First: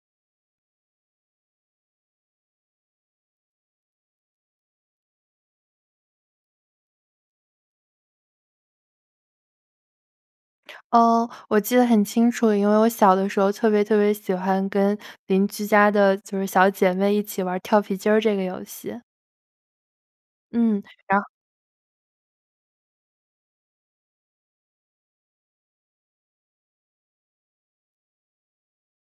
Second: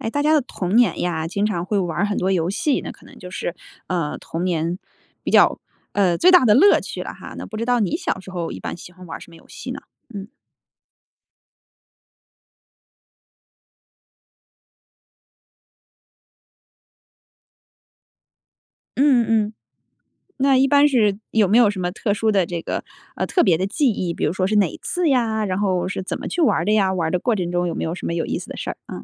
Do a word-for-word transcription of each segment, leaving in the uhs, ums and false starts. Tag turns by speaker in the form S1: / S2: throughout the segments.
S1: 哎，大家的童年呀，经常会玩儿很多游戏，那可能就是，呃，童年比较呃，最大的乐趣了哈，那不知道你小时候一般喜欢玩儿什么游戏呢？嗯。
S2: 呃，我记得很清楚，因为我小的时候特别特别喜欢跟邻居家的就是小姐妹一起玩跳皮筋儿这个游戏。
S1: 嗯嗯嗯。那一
S2: 嗯，
S1: 般是
S2: 然
S1: 有没有什么特殊的这个呃，特别的记忆，比如说是哪次呀，然后是怎么去玩儿的呀？玩儿的过程中有没有什么有意思的事儿啊？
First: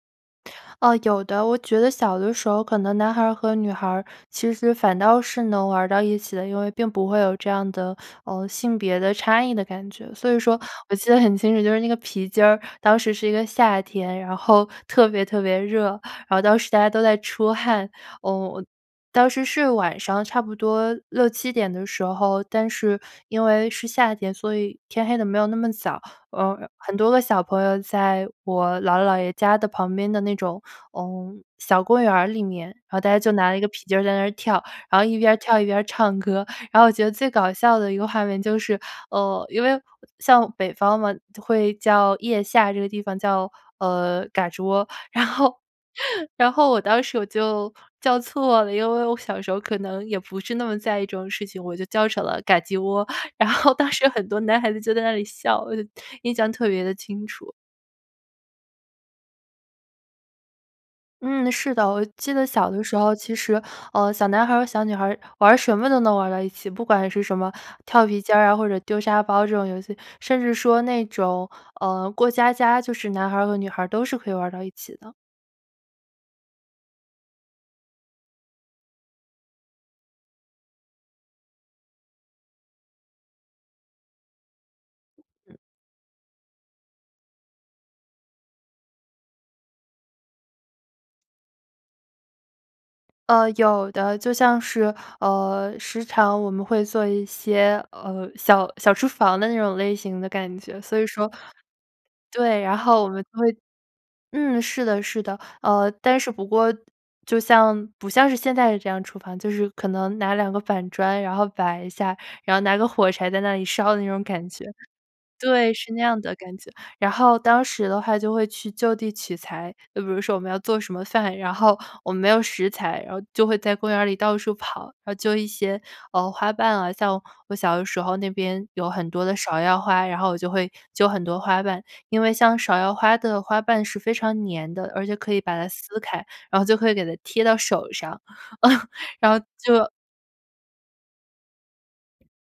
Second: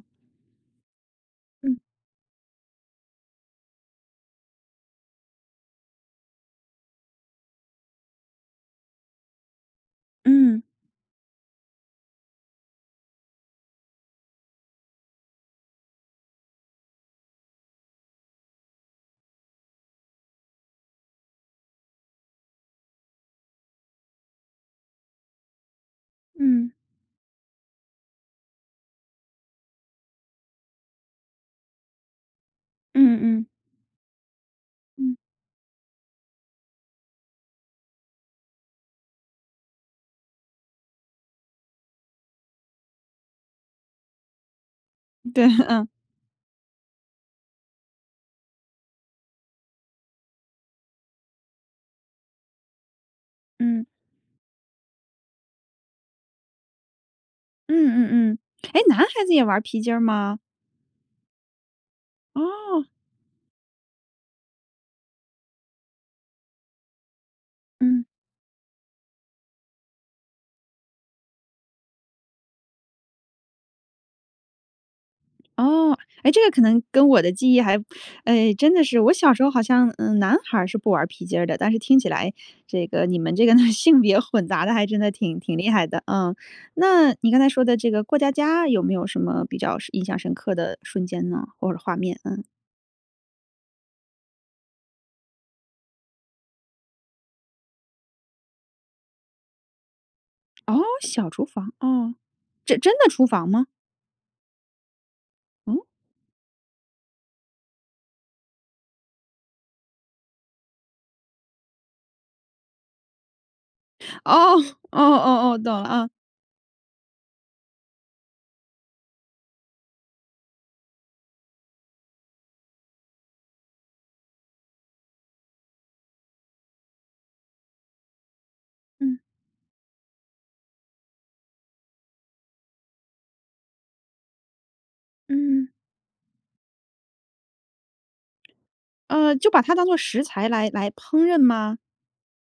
S2: 哦，有的，我
S1: 嗯。
S2: 觉得小的时候可能男孩儿和女孩儿其实反倒是能玩儿到一起的，因为并不会有这样的，呃，性别的差异的感觉，所以说
S1: 嗯。
S2: 我记得很清楚，就是那个皮筋儿当时是一个夏天，然后特别特别热，然后当时大家都在出汗，呃，我当时是晚上差不多六七点的时候，但是因为是夏天，所以天黑的没有那么早，呃，
S1: 嗯。
S2: 很多个小朋友在我姥姥姥爷家的旁边的那种，呃，小公园儿里面，然后大
S1: 嗯
S2: 家
S1: 嗯
S2: 就
S1: 嗯。
S2: 拿了一个皮筋在那儿跳，然后
S1: 嗯。
S2: 一边儿跳一边儿唱歌。然后我觉得最搞笑的一个画面就是呃，因为像北方嘛会叫腋下这个地方叫，呃，嘎吱窝，然
S1: 对，
S2: 后
S1: 嗯。
S2: 然后我当时我就叫错了，因为我小时候可能也不是那么在意这种事情，我就叫成了噶叽窝。然后
S1: 嗯。
S2: 当时很多男孩子就在那里笑，我就印象特别地清楚。
S1: 嗯嗯嗯，诶，男孩子也玩儿皮筋儿吗？
S2: 嗯，是的，我记得小的
S1: 哦。
S2: 时候，其实，呃，小男孩儿和小女孩儿玩什么都能玩儿到一起，不管是什么
S1: 嗯。
S2: 跳皮筋儿啊或者丢沙包这种游戏，甚至说那种，呃，过家家就是男孩儿和女孩儿都是可以玩儿到一起的。
S1: 哦，哎，这个可能跟我的记忆还哎，真的是我小时候好像，嗯，男孩儿是不玩皮筋儿的，但是听起来这个你们这个性别混杂得还真的挺挺厉害的。嗯，那你刚才说的这个过家家有没有什么比较是印象深刻的瞬间呢？或者画面，嗯。
S2: 呃，有的，就像是，呃，时常我们会做一些，呃，小小厨房的那种类型的感觉，
S1: 哦，
S2: 所以
S1: 小
S2: 说
S1: 厨房，哦，
S2: 对，
S1: 这
S2: 然
S1: 真
S2: 后我
S1: 的
S2: 们
S1: 厨
S2: 就
S1: 房
S2: 会
S1: 吗？
S2: 嗯，是的是的，
S1: 嗯？
S2: 呃，但是不过就像不像是现在这样厨房，就是可能拿两个板砖，然后摆一下，然后拿个火柴在那里烧的那种感
S1: 哦，
S2: 觉。
S1: 哦哦哦，懂
S2: 对，
S1: 了，
S2: 是那
S1: 啊。
S2: 样的感觉，然后当时的话就会去就地取材，就比如说我们要做什么饭，然后我们没有食材，然后就会在公园儿里到处跑，然后揪一些，呃，花瓣啊，像我小的时候那边有很
S1: 嗯。
S2: 多的芍药花，然后我就会揪很多花瓣，因为像芍药花的花瓣是非常粘的，而且可以把它
S1: 嗯。
S2: 撕开，然后就可以给它贴到手上 然
S1: 呃，
S2: 后
S1: 就把它
S2: 就
S1: 当作食材来来烹饪吗？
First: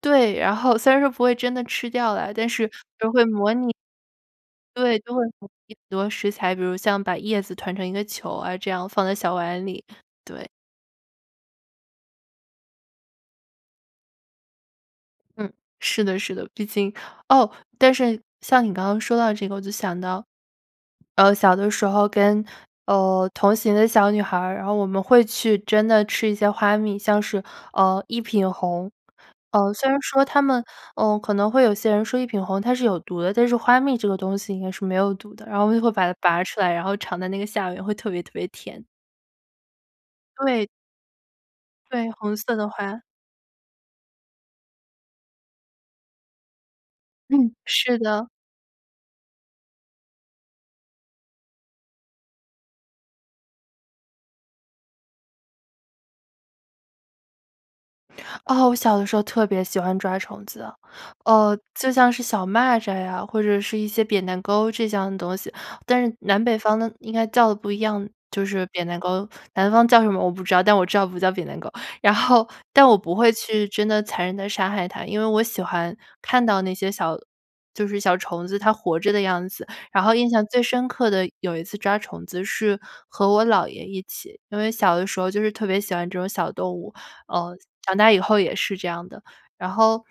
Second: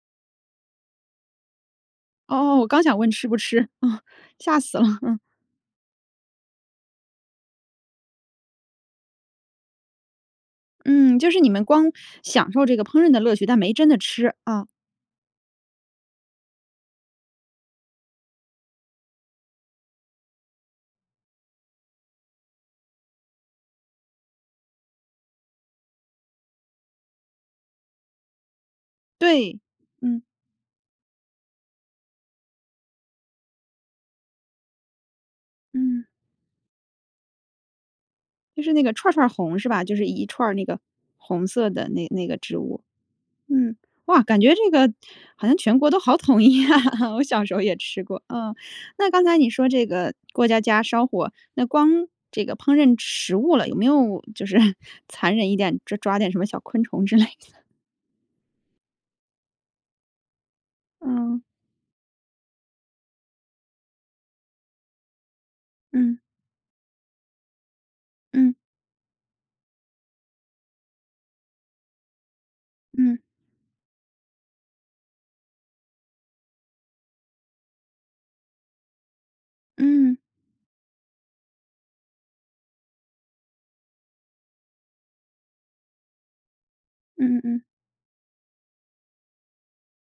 S2: 对，然后虽然说不会真的吃掉啦，但
S1: 哦。我
S2: 是
S1: 刚想问
S2: 都会
S1: 吃不
S2: 模
S1: 吃，
S2: 拟
S1: 嗯，吓死了，
S2: 对，都
S1: 嗯。
S2: 会模拟很多食材。比如像把叶子团成一个球啊，这样放在小碗里，对。
S1: 嗯，就是你们光享受这个烹饪的乐趣，但没真的吃，啊。
S2: 嗯，是的是的，毕竟哦，但是像你刚刚说到这个我就想到，呃，小的时候跟，呃，同行的小女孩儿然后我们会去真的吃一些花蜜像是，呃，一品红。
S1: 对。
S2: 呃，虽然
S1: 嗯。
S2: 说它们，呃，可能会有些人说一品红它是有毒的，但是花蜜这个东西应该是没有毒的，然后我们就会
S1: 嗯。
S2: 把它拔出来然后尝它那个下边会特别特别
S1: 就是
S2: 甜。
S1: 那个串儿串儿红是吧？就是一串儿那
S2: 对。
S1: 个红色的那
S2: 对，
S1: 那
S2: 红
S1: 个
S2: 色
S1: 植
S2: 的
S1: 物。
S2: 花。
S1: 嗯，哇，感觉这个好像全国都好统一啊，我小时
S2: 嗯，
S1: 候也
S2: 是
S1: 吃过，
S2: 的。
S1: 嗯。那刚才你说这个过家家烧火，那光这个烹饪食物了，有没有就是 残忍一点抓抓点什么小昆虫之类的？
S2: 哦，我小的时候特别喜欢抓虫子。
S1: 哦。
S2: 呃，就像是小蚂蚱呀，或者是一些扁担勾这样的东西，但是
S1: 嗯。
S2: 南北方的应该叫的不一样，就
S1: 嗯。
S2: 是扁担勾，南方叫什么我不知道，但我知道不叫扁担勾。然后，但我不
S1: 嗯。
S2: 会去真的残忍地杀害它，因为我喜欢看到那些小就是小虫子它活着的样子。然后
S1: 嗯。
S2: 印象最深刻的有一次抓虫子是和我姥爷一起。因为小的时候就是特别喜欢这种小动物，
S1: 嗯
S2: 呃，
S1: 嗯。
S2: 长大以后也是这样的。然后，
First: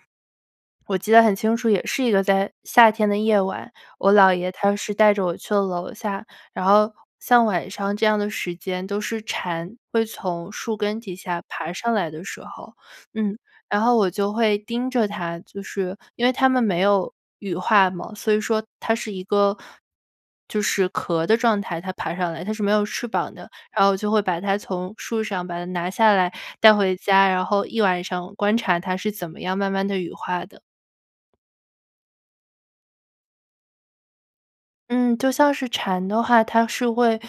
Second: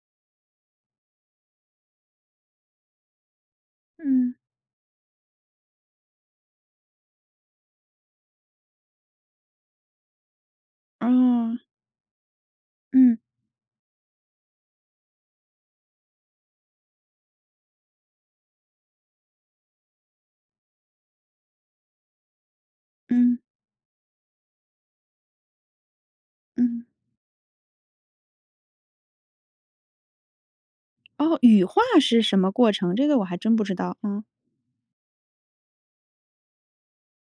S2: 我记得很清楚，也是一个在夏天的夜晚，我
S1: 嗯。
S2: 姥爷他是带着我去了楼下，然后像晚上这样的时间都是蝉会从树根底下
S1: 哦。
S2: 爬上来的时候，
S1: 嗯。
S2: 嗯，然后我就会盯着它，就是因为它们没有羽化嘛，所以说它是一个就是壳的状态，它爬上来它是没有翅膀
S1: 嗯。
S2: 的，然后就会把它从树上把它拿下来带
S1: 嗯。
S2: 回家，然后一晚上观察它是怎么样慢慢地羽化的。
S1: 哦。羽化是什么过程？这个我还真不知道，嗯。
S2: 嗯，就像是蝉的话，它是会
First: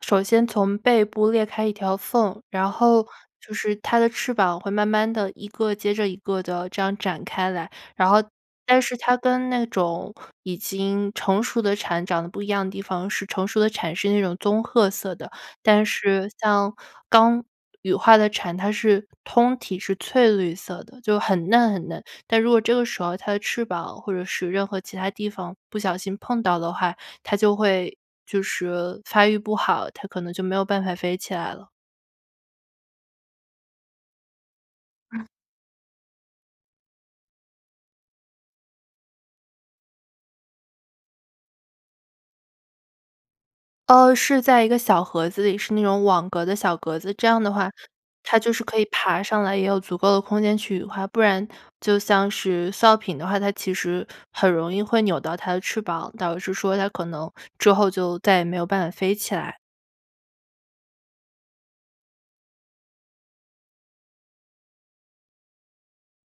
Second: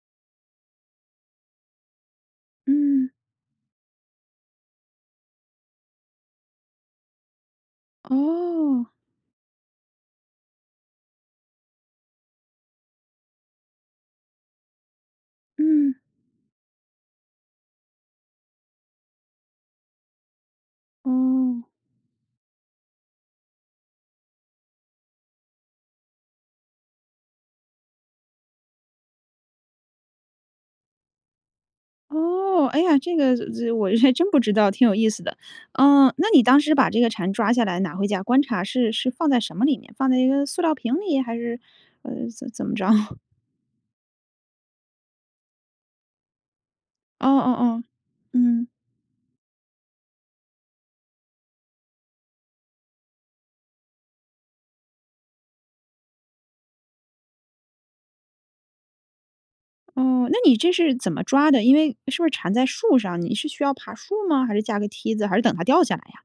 S2: 首先从背部裂开一条缝，然后
S1: 嗯。
S2: 就是它的翅膀会慢慢地一个接着一个地这样展开来。然后，但
S1: 哦。
S2: 是它跟那种已经成熟的蝉长得不一样的地方是成熟的蝉是那种棕褐色的，但
S1: 嗯。
S2: 是像刚羽化的蝉，它是通体是翠绿色的，就很
S1: 哦。
S2: 嫩很嫩。但如果这个时候它的翅膀，或者是任何其它地方不小心碰到的话，它就会就是发育不好，它可能就没有办法飞起来了。
S1: 哦，哎呀这个，我还真不知道挺有意思
S2: 嗯。
S1: 的。呃，那你当时把这个蝉抓下来拿回家观察是是放在什么里面？放在一个塑料瓶里？还是，呃，怎么怎么着？
S2: 哦，是在一个小盒子里，是那种网格的小格子。这
S1: 哦
S2: 样
S1: 哦
S2: 的话，
S1: 哦，
S2: 它就是
S1: 嗯。
S2: 可以爬上来，也有足够的空间去羽化。不然就像是塑料瓶的话，它其实很容易会扭到它的翅膀，导致说它可能之后就再也没有办法飞起来。
S1: 哦，那你这是怎么抓的？因为是不是蝉在树上，你是需要爬树吗？还是架个梯子？还是等它掉下来呀？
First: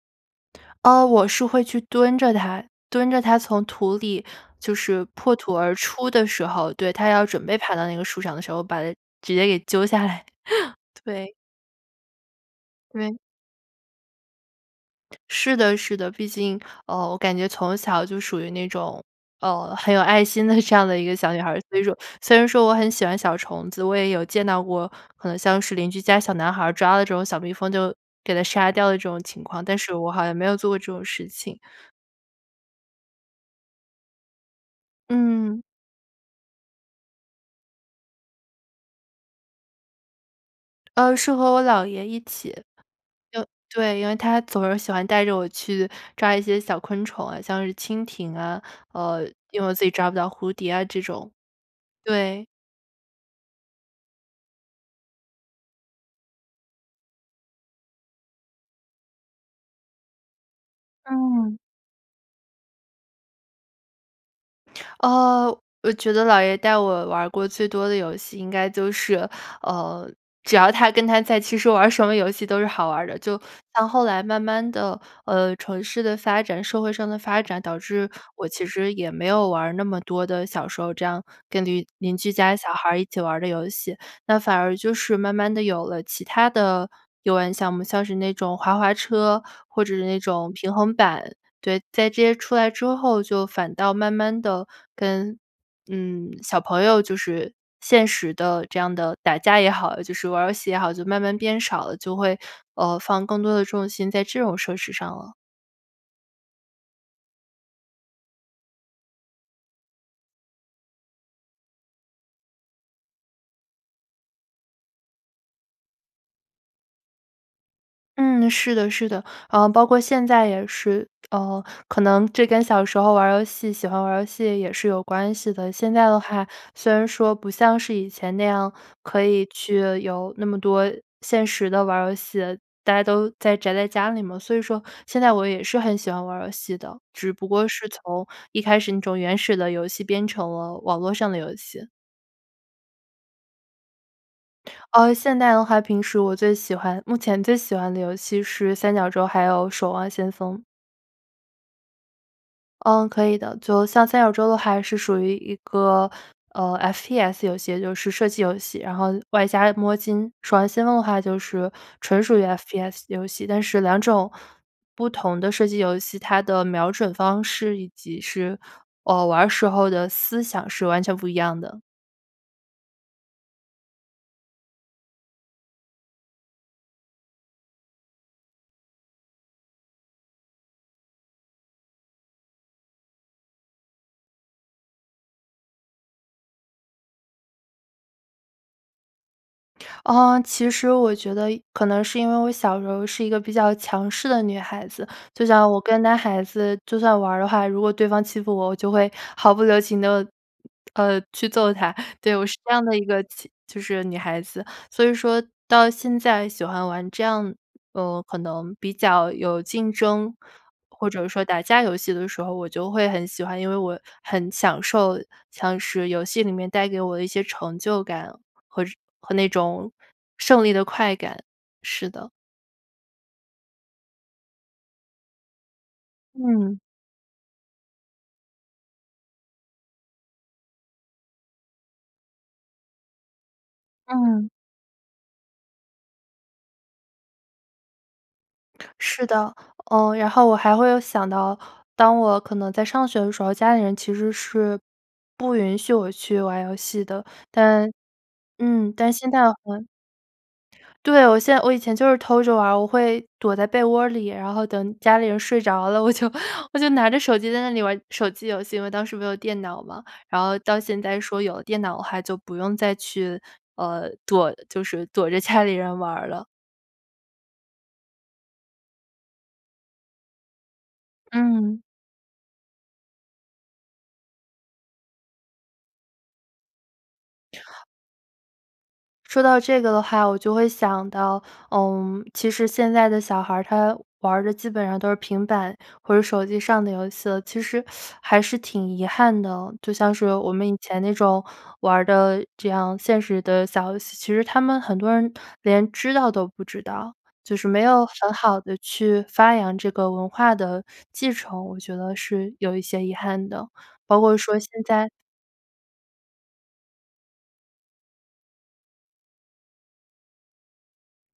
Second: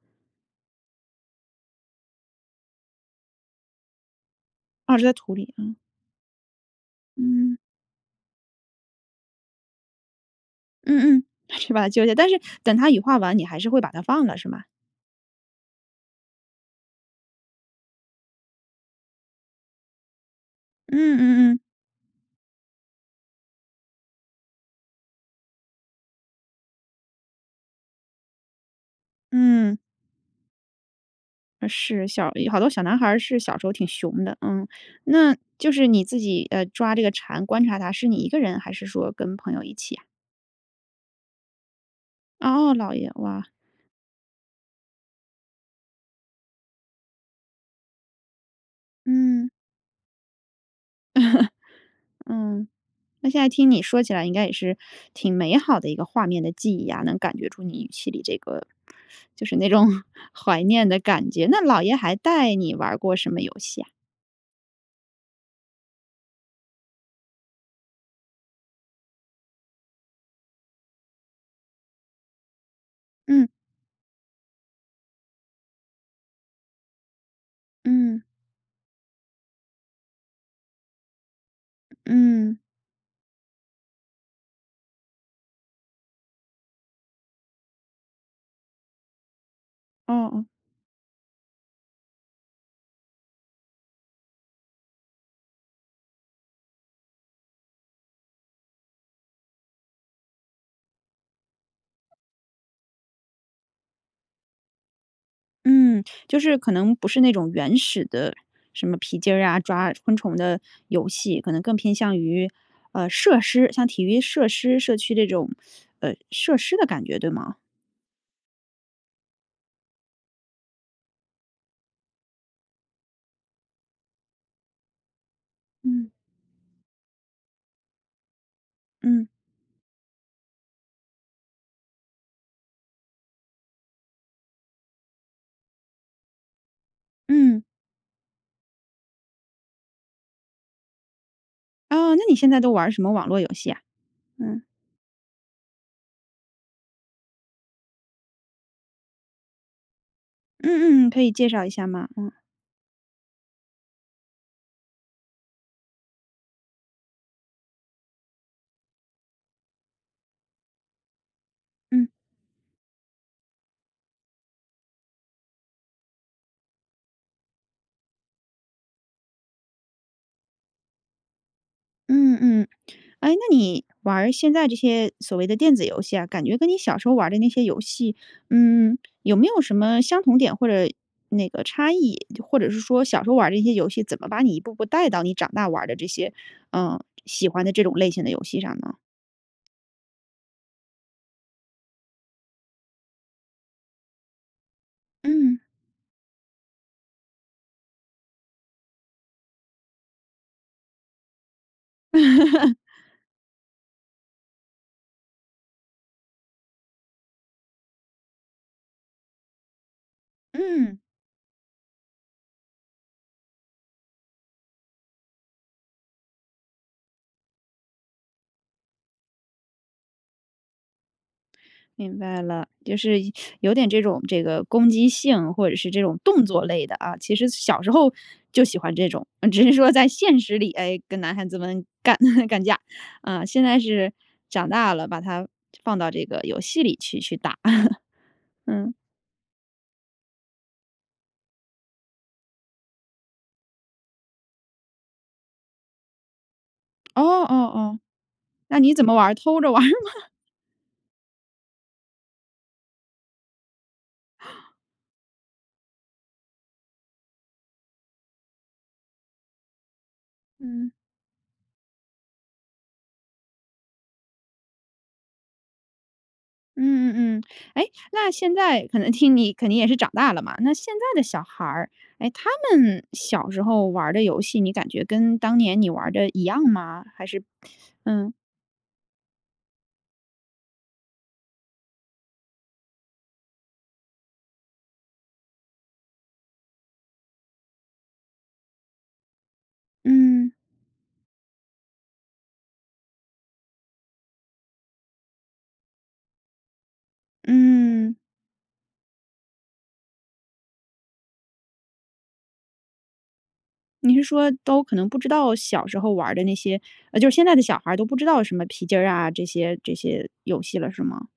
S2: 哦，我是会去蹲着它，蹲着它从土里就
S1: 啊，是
S2: 是
S1: 在土
S2: 破
S1: 里，
S2: 土而
S1: 嗯。
S2: 出的时候。对，它要准
S1: 嗯。
S2: 备爬到那个树上的时候，把它直接给揪下来，
S1: 嗯嗯。
S2: 对。
S1: 是把它揪下来。但是等它羽化
S2: 对。
S1: 完，你还是会把它放了是吗？
S2: 是的是的，毕竟，呃，我感觉从小就属于那种，呃，很有爱心的这样的一个
S1: 嗯
S2: 小女孩
S1: 嗯嗯。
S2: 儿。所以说虽然说我很喜欢小虫子，我也有见到过，可能像是邻居家小男孩儿抓的这种小蜜蜂就给它杀掉的这种情况，
S1: 嗯。
S2: 但是我好像没有做过这种事情。
S1: 是，小有好多小男孩儿是小时候挺熊的，嗯。那
S2: 嗯。
S1: 就是你自己，呃，抓这个蝉观察它是你一个人还是说跟朋友一起呀？
S2: 呃，是和我姥爷一起，
S1: 哦，姥爷，
S2: 就
S1: 哇。
S2: 对，因为他总是喜欢带着我去抓一些小昆虫啊，像是蜻蜓啊，呃，
S1: 嗯。
S2: 因为我自己抓不到蝴蝶啊这种，对。
S1: 嗯。那现在听你说起来应该也是，挺美好的一个画面的记忆啊，能感觉出你语气里这个，就是那种怀念的感觉。
S2: 嗯。
S1: 那姥爷还带你玩儿过什么游戏啊？
S2: 呃，我觉得姥爷带我玩儿过最多的游戏，应该就是，呃，只要他跟他在其实玩儿什么游戏都是好玩儿的。就
S1: 嗯。
S2: 像后来慢慢地，呃，城市的发展、社会上的发展，导致
S1: 嗯。
S2: 我其实也没有玩儿那么多的小时候这样跟邻邻居家
S1: 嗯。
S2: 小孩儿一起玩儿的游戏，那反而就是慢慢地有了其它的游玩项目，像是那种滑滑车或者是
S1: 哦，
S2: 那
S1: 哦。
S2: 种平衡板，对，在这些出来之后，就反倒慢慢地跟嗯，小朋友就是现实的这样的，打架也好，就是玩儿游戏也好，就慢慢变少了，就会，呃，放更多的重心在这种设施上了。
S1: 嗯。就是可能不是那种原始的什么皮筋儿啊，抓昆虫的游戏，可能更偏向于呃，设施，像体育设施社区这种 呃，设施的感觉，对吗？
S2: 嗯，是的，是的。呃，包括现在也是，呃，可能这跟小时候玩儿游戏喜欢玩儿游戏也是有关系的。现在
S1: 嗯。
S2: 的话，虽然说不像是以前那样，可
S1: 嗯。
S2: 以去有那么多现实地玩儿游戏，大家都在宅在家里嘛，所以说现在我也是很喜欢玩儿游戏的，只不
S1: 嗯。
S2: 过是从一开始那种原始的游戏变成了网络上的游戏。
S1: 哦，那你现在都玩儿什么网络游戏呀？嗯。
S2: 呃，现在的话平时我最喜欢目前最喜欢的游戏是《三角洲》，还有《守望先锋》。
S1: 嗯嗯嗯，可以介绍一下吗？嗯。
S2: 嗯，可以的，就像三角洲的话是属于一个呃，F-P-S 游戏，就是射击游戏，然后外加摸金。守望先锋的话就是
S1: 嗯。
S2: 纯属于 F-P-S 游戏，但是两种不同的射击游戏，它的瞄准方式以及是呃，玩儿时候的思想是完全不一样的。
S1: 嗯嗯，诶，那你玩儿现在这些所谓的电子游戏啊，感觉跟你小时候玩儿的那些游戏，嗯，有没有什么相同点或者那个差异，就或者是说小时候玩儿的这些游戏怎么把你一步步带到你长大玩儿的这些呃，喜欢的这种类型的游戏上呢？
S2: 嗯，其实我觉得一可能是因为我小时候是一个比较强势的女孩子，就
S1: 嗯。
S2: 像我跟男孩子就算玩儿的话，如果对方欺负我，我就会毫不留情地呃，去揍他。对，我是这 样的一个就就是女孩子。所以说到现在喜欢玩这样，呃，可能比较有竞争，
S1: 嗯。
S2: 或者说打架游戏的时候，我就会很喜欢。因为我很享受像是游戏里面带给我的一些成就感，和这和那种胜利的快感，是
S1: 明
S2: 的。
S1: 白了，就是有点这种这个攻击性，或者是这种动作
S2: 嗯。
S1: 类的啊，其实小时候就喜欢这种，嗯，只是说在现实里，哎，跟男孩子们干 干架，啊，现在是
S2: 嗯。
S1: 长大了，把它放到这个游戏里去去打。嗯。
S2: 是的。呃，然后我还会有想到，当我可能在上学的时候，家里人其实是不允许我去玩游戏
S1: 哦
S2: 的，
S1: 哦
S2: 但
S1: 哦，那
S2: 嗯，
S1: 你怎么
S2: 但
S1: 玩
S2: 现
S1: 儿？
S2: 在
S1: 偷着玩儿
S2: 很
S1: 吗？
S2: 对，我现我以前就是偷着玩儿，我会躲在被窝儿里，然后等家里人睡着了，我就我就拿着手机在那里玩手机游戏，因为当时没有电脑嘛。然后到
S1: 嗯。
S2: 现在说有了电脑的话就不用再去呃，躲就是躲着家里人玩儿了。
S1: 嗯嗯嗯，诶，那现在可能听你肯定也是长大了嘛，那现在的小孩
S2: 嗯。
S1: 儿，哎，他们小时候玩儿的游戏，你感觉跟当年你玩儿的一样吗？还是嗯。
S2: 说到这个的话，我就会想到，呃，其实现在的小孩儿他玩儿的基本上都是平板或者手机上的游戏了，其实 还是挺遗憾的。就像是我
S1: 嗯。
S2: 们以前那种玩儿的这样现实的小游戏，其实他们很多人连知道都不知道，就是没有
S1: 嗯。
S2: 很好地去发扬这个文化的继承，我觉得是有一些遗憾的。
S1: 你
S2: 包
S1: 是
S2: 括
S1: 说
S2: 说现
S1: 都可能
S2: 在
S1: 不知道小时候玩儿的那些呃，就是现在的小孩儿都不知道什么皮筋儿啊这些这些游戏了是吗？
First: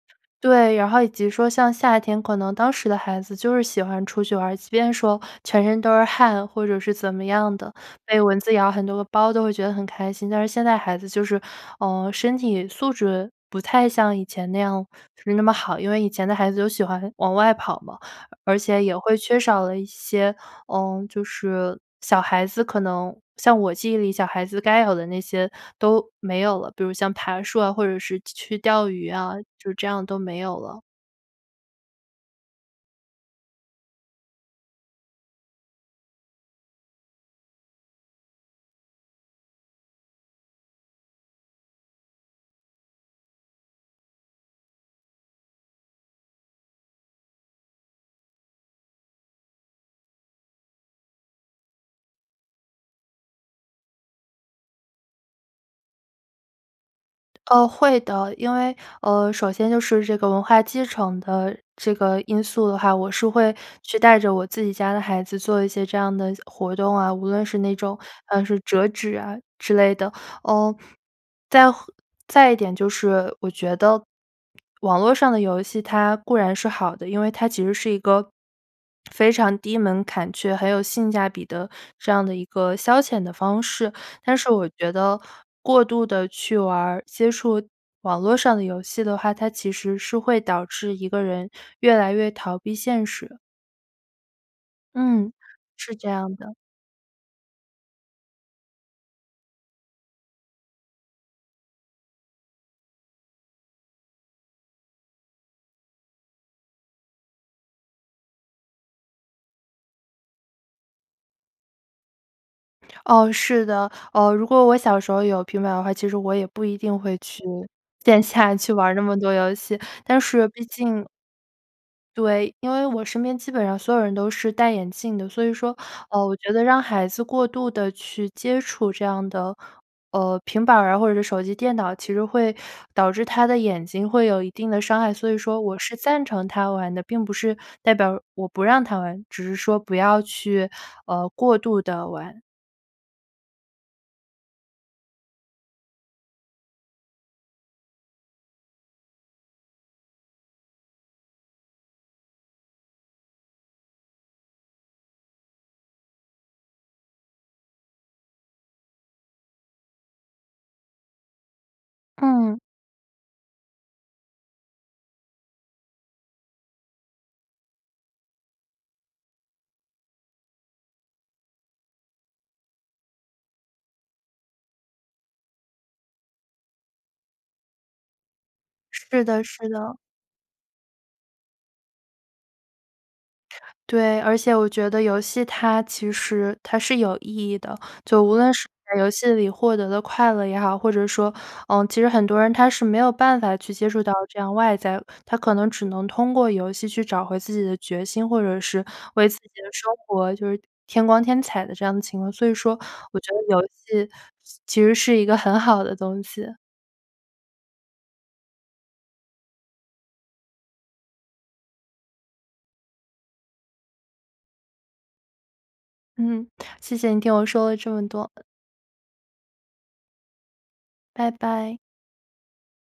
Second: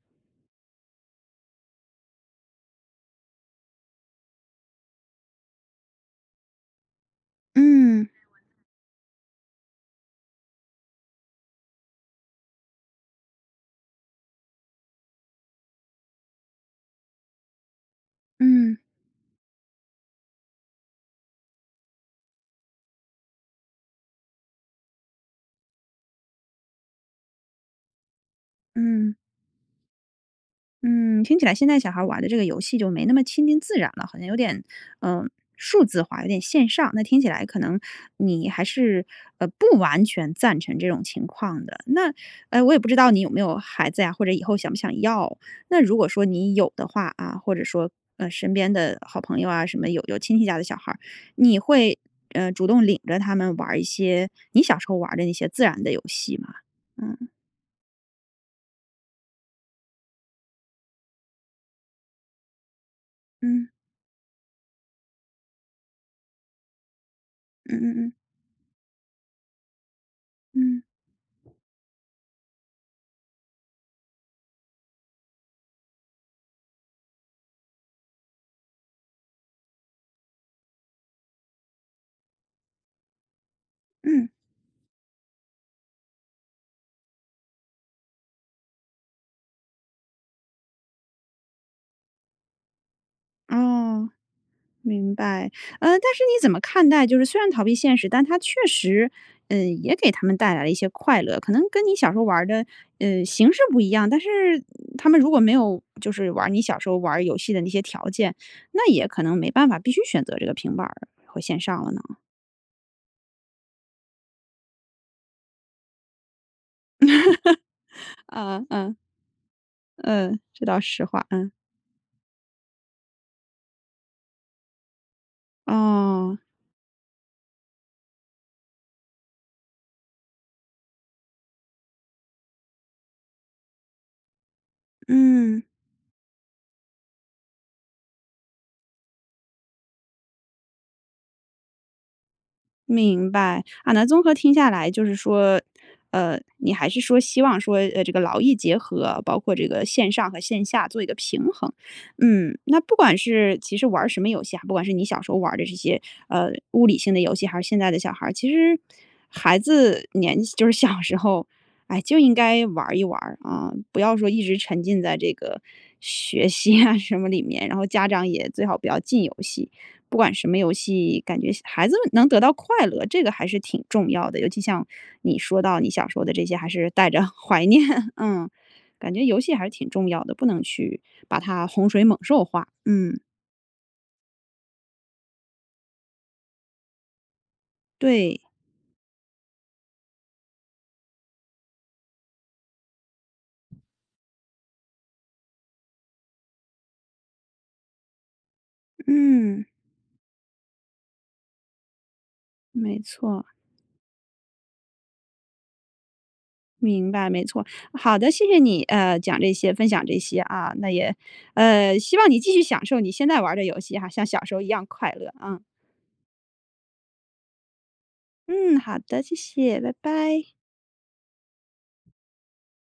S2: 对，然后以及说像夏天，可能当时的孩子就是喜欢出去玩儿，即便说全身都是汗或者是怎么样的，
S1: 嗯。
S2: 被蚊子咬很多个包都会觉得很开心。但是现在孩子就是，呃，身体素质不太像以前那样是那么好，因为以前的孩子都喜欢往外跑嘛，而
S1: 嗯。
S2: 且也会缺少了一些，呃，就是小孩子可能像我记忆里小孩子该有的那些都没有了。比如像爬树啊或者是去去钓鱼
S1: 嗯。
S2: 啊，就这样都没有了。
S1: 嗯，听起来现在小孩儿玩的这个游戏就没那么亲近自然了。好像有点，呃，数字化有点线上，那听起来可能你还是，呃，不完全赞成这种情况的。那，呃，我也不知道你有没有孩子呀或者以后想不想要，那如果说你有的话啊，或者说，呃，身边的好朋友啊什么有有亲戚家的小孩儿，你会，呃，主动领着他们玩儿一些你小时候玩儿的那些自然的游戏吗？嗯。
S2: 哦，会的。因为，呃，首先就是这个文化继承的这个因素的话，我是会
S1: 嗯。
S2: 去带着我自己家的孩子做一些这样的活动啊，无论是那
S1: 嗯
S2: 种，
S1: 嗯嗯。
S2: 呃，是折纸啊之类的。呃，
S1: 嗯。
S2: 再后再一点就是我觉得网络上的游戏它固然是好的，因为它其实是一个非常低门槛却很有性价比的这样的一个消遣的方式，
S1: 嗯。
S2: 但是我觉得，过度地去玩儿，接触网络上的游戏的话，它其实是会导致一个人越来越逃避现实。
S1: 哦，明
S2: 嗯，
S1: 白。呃，
S2: 是
S1: 但
S2: 这
S1: 是
S2: 样
S1: 你怎
S2: 的。
S1: 么看待就是虽然逃避现实，但它确实，嗯，也给他们带来了一些快乐，可能跟你小时候玩儿的，呃，形式不一样，但是他们如果没有就是玩儿你小时候玩儿游戏的那些条件，那也可能没办法必须选择这个平板儿和线上了呢？
S2: 哦，是的，哦，如果我小时候有平板的话，其实我也不一定会去线 下
S1: 嗯
S2: 去玩儿
S1: 嗯。
S2: 那么多游戏，但
S1: 嗯，
S2: 是
S1: 这
S2: 毕
S1: 倒实
S2: 竟
S1: 话。嗯。
S2: 对，因为我身边基本上所有人都是戴眼镜的，所以说，呃，我
S1: 哦。
S2: 觉得让孩子过度地去接触这样的呃，平板儿啊或者是手机电脑，其实会导致他的眼睛会有一定的伤害，所以说
S1: 嗯。
S2: 我是赞成他玩的，并不是代表我不让他玩，只是说不要去，呃，过度地玩。
S1: 明白。啊那综合听下来就是说，呃，你还是说希望说，呃，这个劳逸结合，包括这个线上和线下做一个平衡。嗯，那不管是其实玩儿什么游戏啊，不管是你小时候玩儿的这些，呃，物理性的游戏还是现在的小孩儿，其实孩子年纪就是小时候，哎，就应
S2: 嗯。
S1: 该玩儿一玩儿啊，不要说一直沉浸在这个学习啊 什么里面，然后家长也最好不要禁游戏。不管什么游戏，感觉孩子们能得到快乐，这个还是挺重要的，尤其像你说到你小时候的这些，还是带着怀念。嗯，感觉
S2: 是
S1: 游
S2: 的
S1: 戏还是
S2: 是
S1: 挺
S2: 的。
S1: 重要的，不能去把它洪水猛兽化。嗯。
S2: 对，而且我觉得游戏它其实它是有意义的，就无
S1: 对。
S2: 论是在游戏里获得的快乐也好，或者说，呃，其实很多人他是没有办法去接触到这样外在的，他可能只能通过游戏去找回自己的决心，或者是为自己
S1: 嗯。
S2: 的生活就是添光添彩的这样的情况，所以说
S1: 没
S2: 我觉得
S1: 错。
S2: 游戏其实是一个很好的东西。
S1: 明白，没错。好的，谢谢你，呃，讲这些、分享这些啊。那也，呃，希望你继续享受你现在玩儿的游戏哈，像小时候一样快乐啊。
S2: 嗯，谢谢你听我说了这么多。
S1: 嗯，好的。谢谢，拜拜。
S2: 拜拜。